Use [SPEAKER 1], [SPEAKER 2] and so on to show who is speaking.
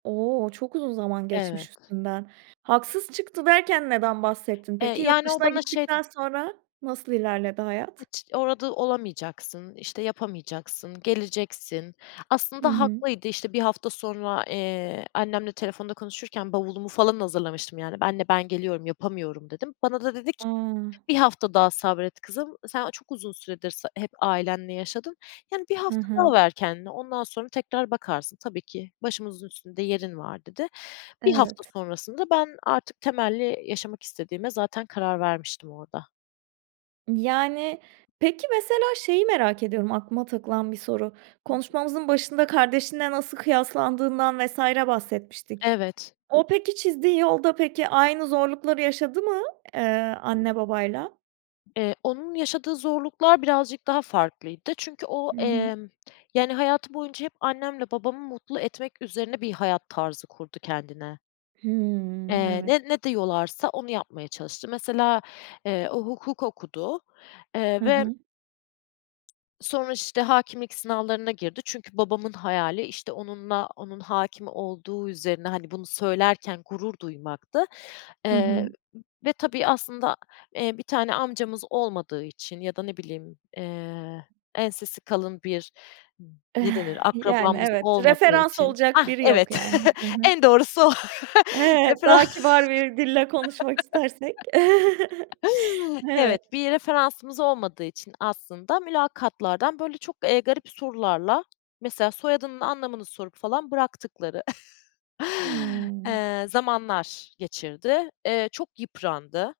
[SPEAKER 1] O, çok uzun zaman geçmiş
[SPEAKER 2] Evet.
[SPEAKER 1] üstünden. Haksız çıktı derken neden bahsettin peki?
[SPEAKER 2] Eee,
[SPEAKER 1] Yurt
[SPEAKER 2] yani, o
[SPEAKER 1] dışına
[SPEAKER 2] bana şey
[SPEAKER 1] gittikten
[SPEAKER 2] ded
[SPEAKER 1] sonra nasıl ilerledi hayat?
[SPEAKER 2] "Hiç orada olamayacaksın", işte, "yapamayacaksın, geleceksin."
[SPEAKER 1] Hı
[SPEAKER 2] Aslında
[SPEAKER 1] hı.
[SPEAKER 2] haklıydı, işte, 1 hafta sonra, eee, annemle telefonda konuşurken bavulumu falan hazırlamıştım yani. "Anne, ben geliyorum, yapamıyorum." dedim. Bana da dedi ki
[SPEAKER 1] A.
[SPEAKER 2] "1 hafta daha sabret kızım. Sen çok uzun süredir s hep ailenle yaşadın, yani, 1
[SPEAKER 1] Hı
[SPEAKER 2] hafta daha
[SPEAKER 1] hı.
[SPEAKER 2] ver kendine, ondan sonra tekrar bakarsın. Tabii ki başımızın üstünde yerin var." dedi. 1 hafta
[SPEAKER 1] Evet.
[SPEAKER 2] sonrasında ben artık temelli yaşamak istediğime zaten karar vermiştim orada.
[SPEAKER 1] Yani, peki, mesela şeyi merak ediyorum, aklıma takılan bir soru:
[SPEAKER 2] [unintelligible]
[SPEAKER 1] Konuşmamızın başında kardeşinle nasıl kıyaslandığından vs. bahsetmiştik.
[SPEAKER 2] Evet.
[SPEAKER 1] O, peki, çizdiği yolda, peki, aynı zorlukları yaşadı mı, eee, anne, babayla?
[SPEAKER 2] Eee, onun yaşadığı zorluklar birazcık daha farklıydı çünkü o,
[SPEAKER 1] Hı hı.
[SPEAKER 2] emm, yani, hayatı boyunca hep annemle babamı mutlu etmek üzerine bir hayat tarzı kurdu kendine.
[SPEAKER 1] Hımm,
[SPEAKER 2] Eee,
[SPEAKER 1] evet.
[SPEAKER 2] ne ne diyorlarsa onu yapmaya çalıştı. Mesela, eee, o hukuk okudu, eee,
[SPEAKER 1] Hı
[SPEAKER 2] ve
[SPEAKER 1] hı.
[SPEAKER 2] sonra, işte, hâkimlik sınavlarına girdi. Çünkü babamın hayali, işte, onunla, onun hâkim olduğu üzerine, hani, bunu söylerken gurur duymaktı.
[SPEAKER 1] Hı
[SPEAKER 2] Eee,
[SPEAKER 1] hı.
[SPEAKER 2] ve tabii, aslında, eee, bir tane amcamız olmadığı için ya da ne bileyim, eee, ensesi kalın bir, ne denir,
[SPEAKER 1] Yani,
[SPEAKER 2] akrabamız
[SPEAKER 1] evet.
[SPEAKER 2] olmadığı
[SPEAKER 1] Referans
[SPEAKER 2] için
[SPEAKER 1] olacak
[SPEAKER 2] hah,
[SPEAKER 1] biri
[SPEAKER 2] evet,
[SPEAKER 1] yok yani, hı hı.
[SPEAKER 2] en doğrusu o,
[SPEAKER 1] Evet, daha
[SPEAKER 2] referans.
[SPEAKER 1] kibar bir dille konuşmak istersek.
[SPEAKER 2] Evet,
[SPEAKER 1] Evet.
[SPEAKER 2] bir referansımız olmadığı için aslında mülakatlardan, böyle, çok, eee, garip sorularla, mesela soyadının anlamını sorup falan bıraktıkları
[SPEAKER 1] Hımm.
[SPEAKER 2] eee, zamanlar geçirdi. Eee, çok yıprandı.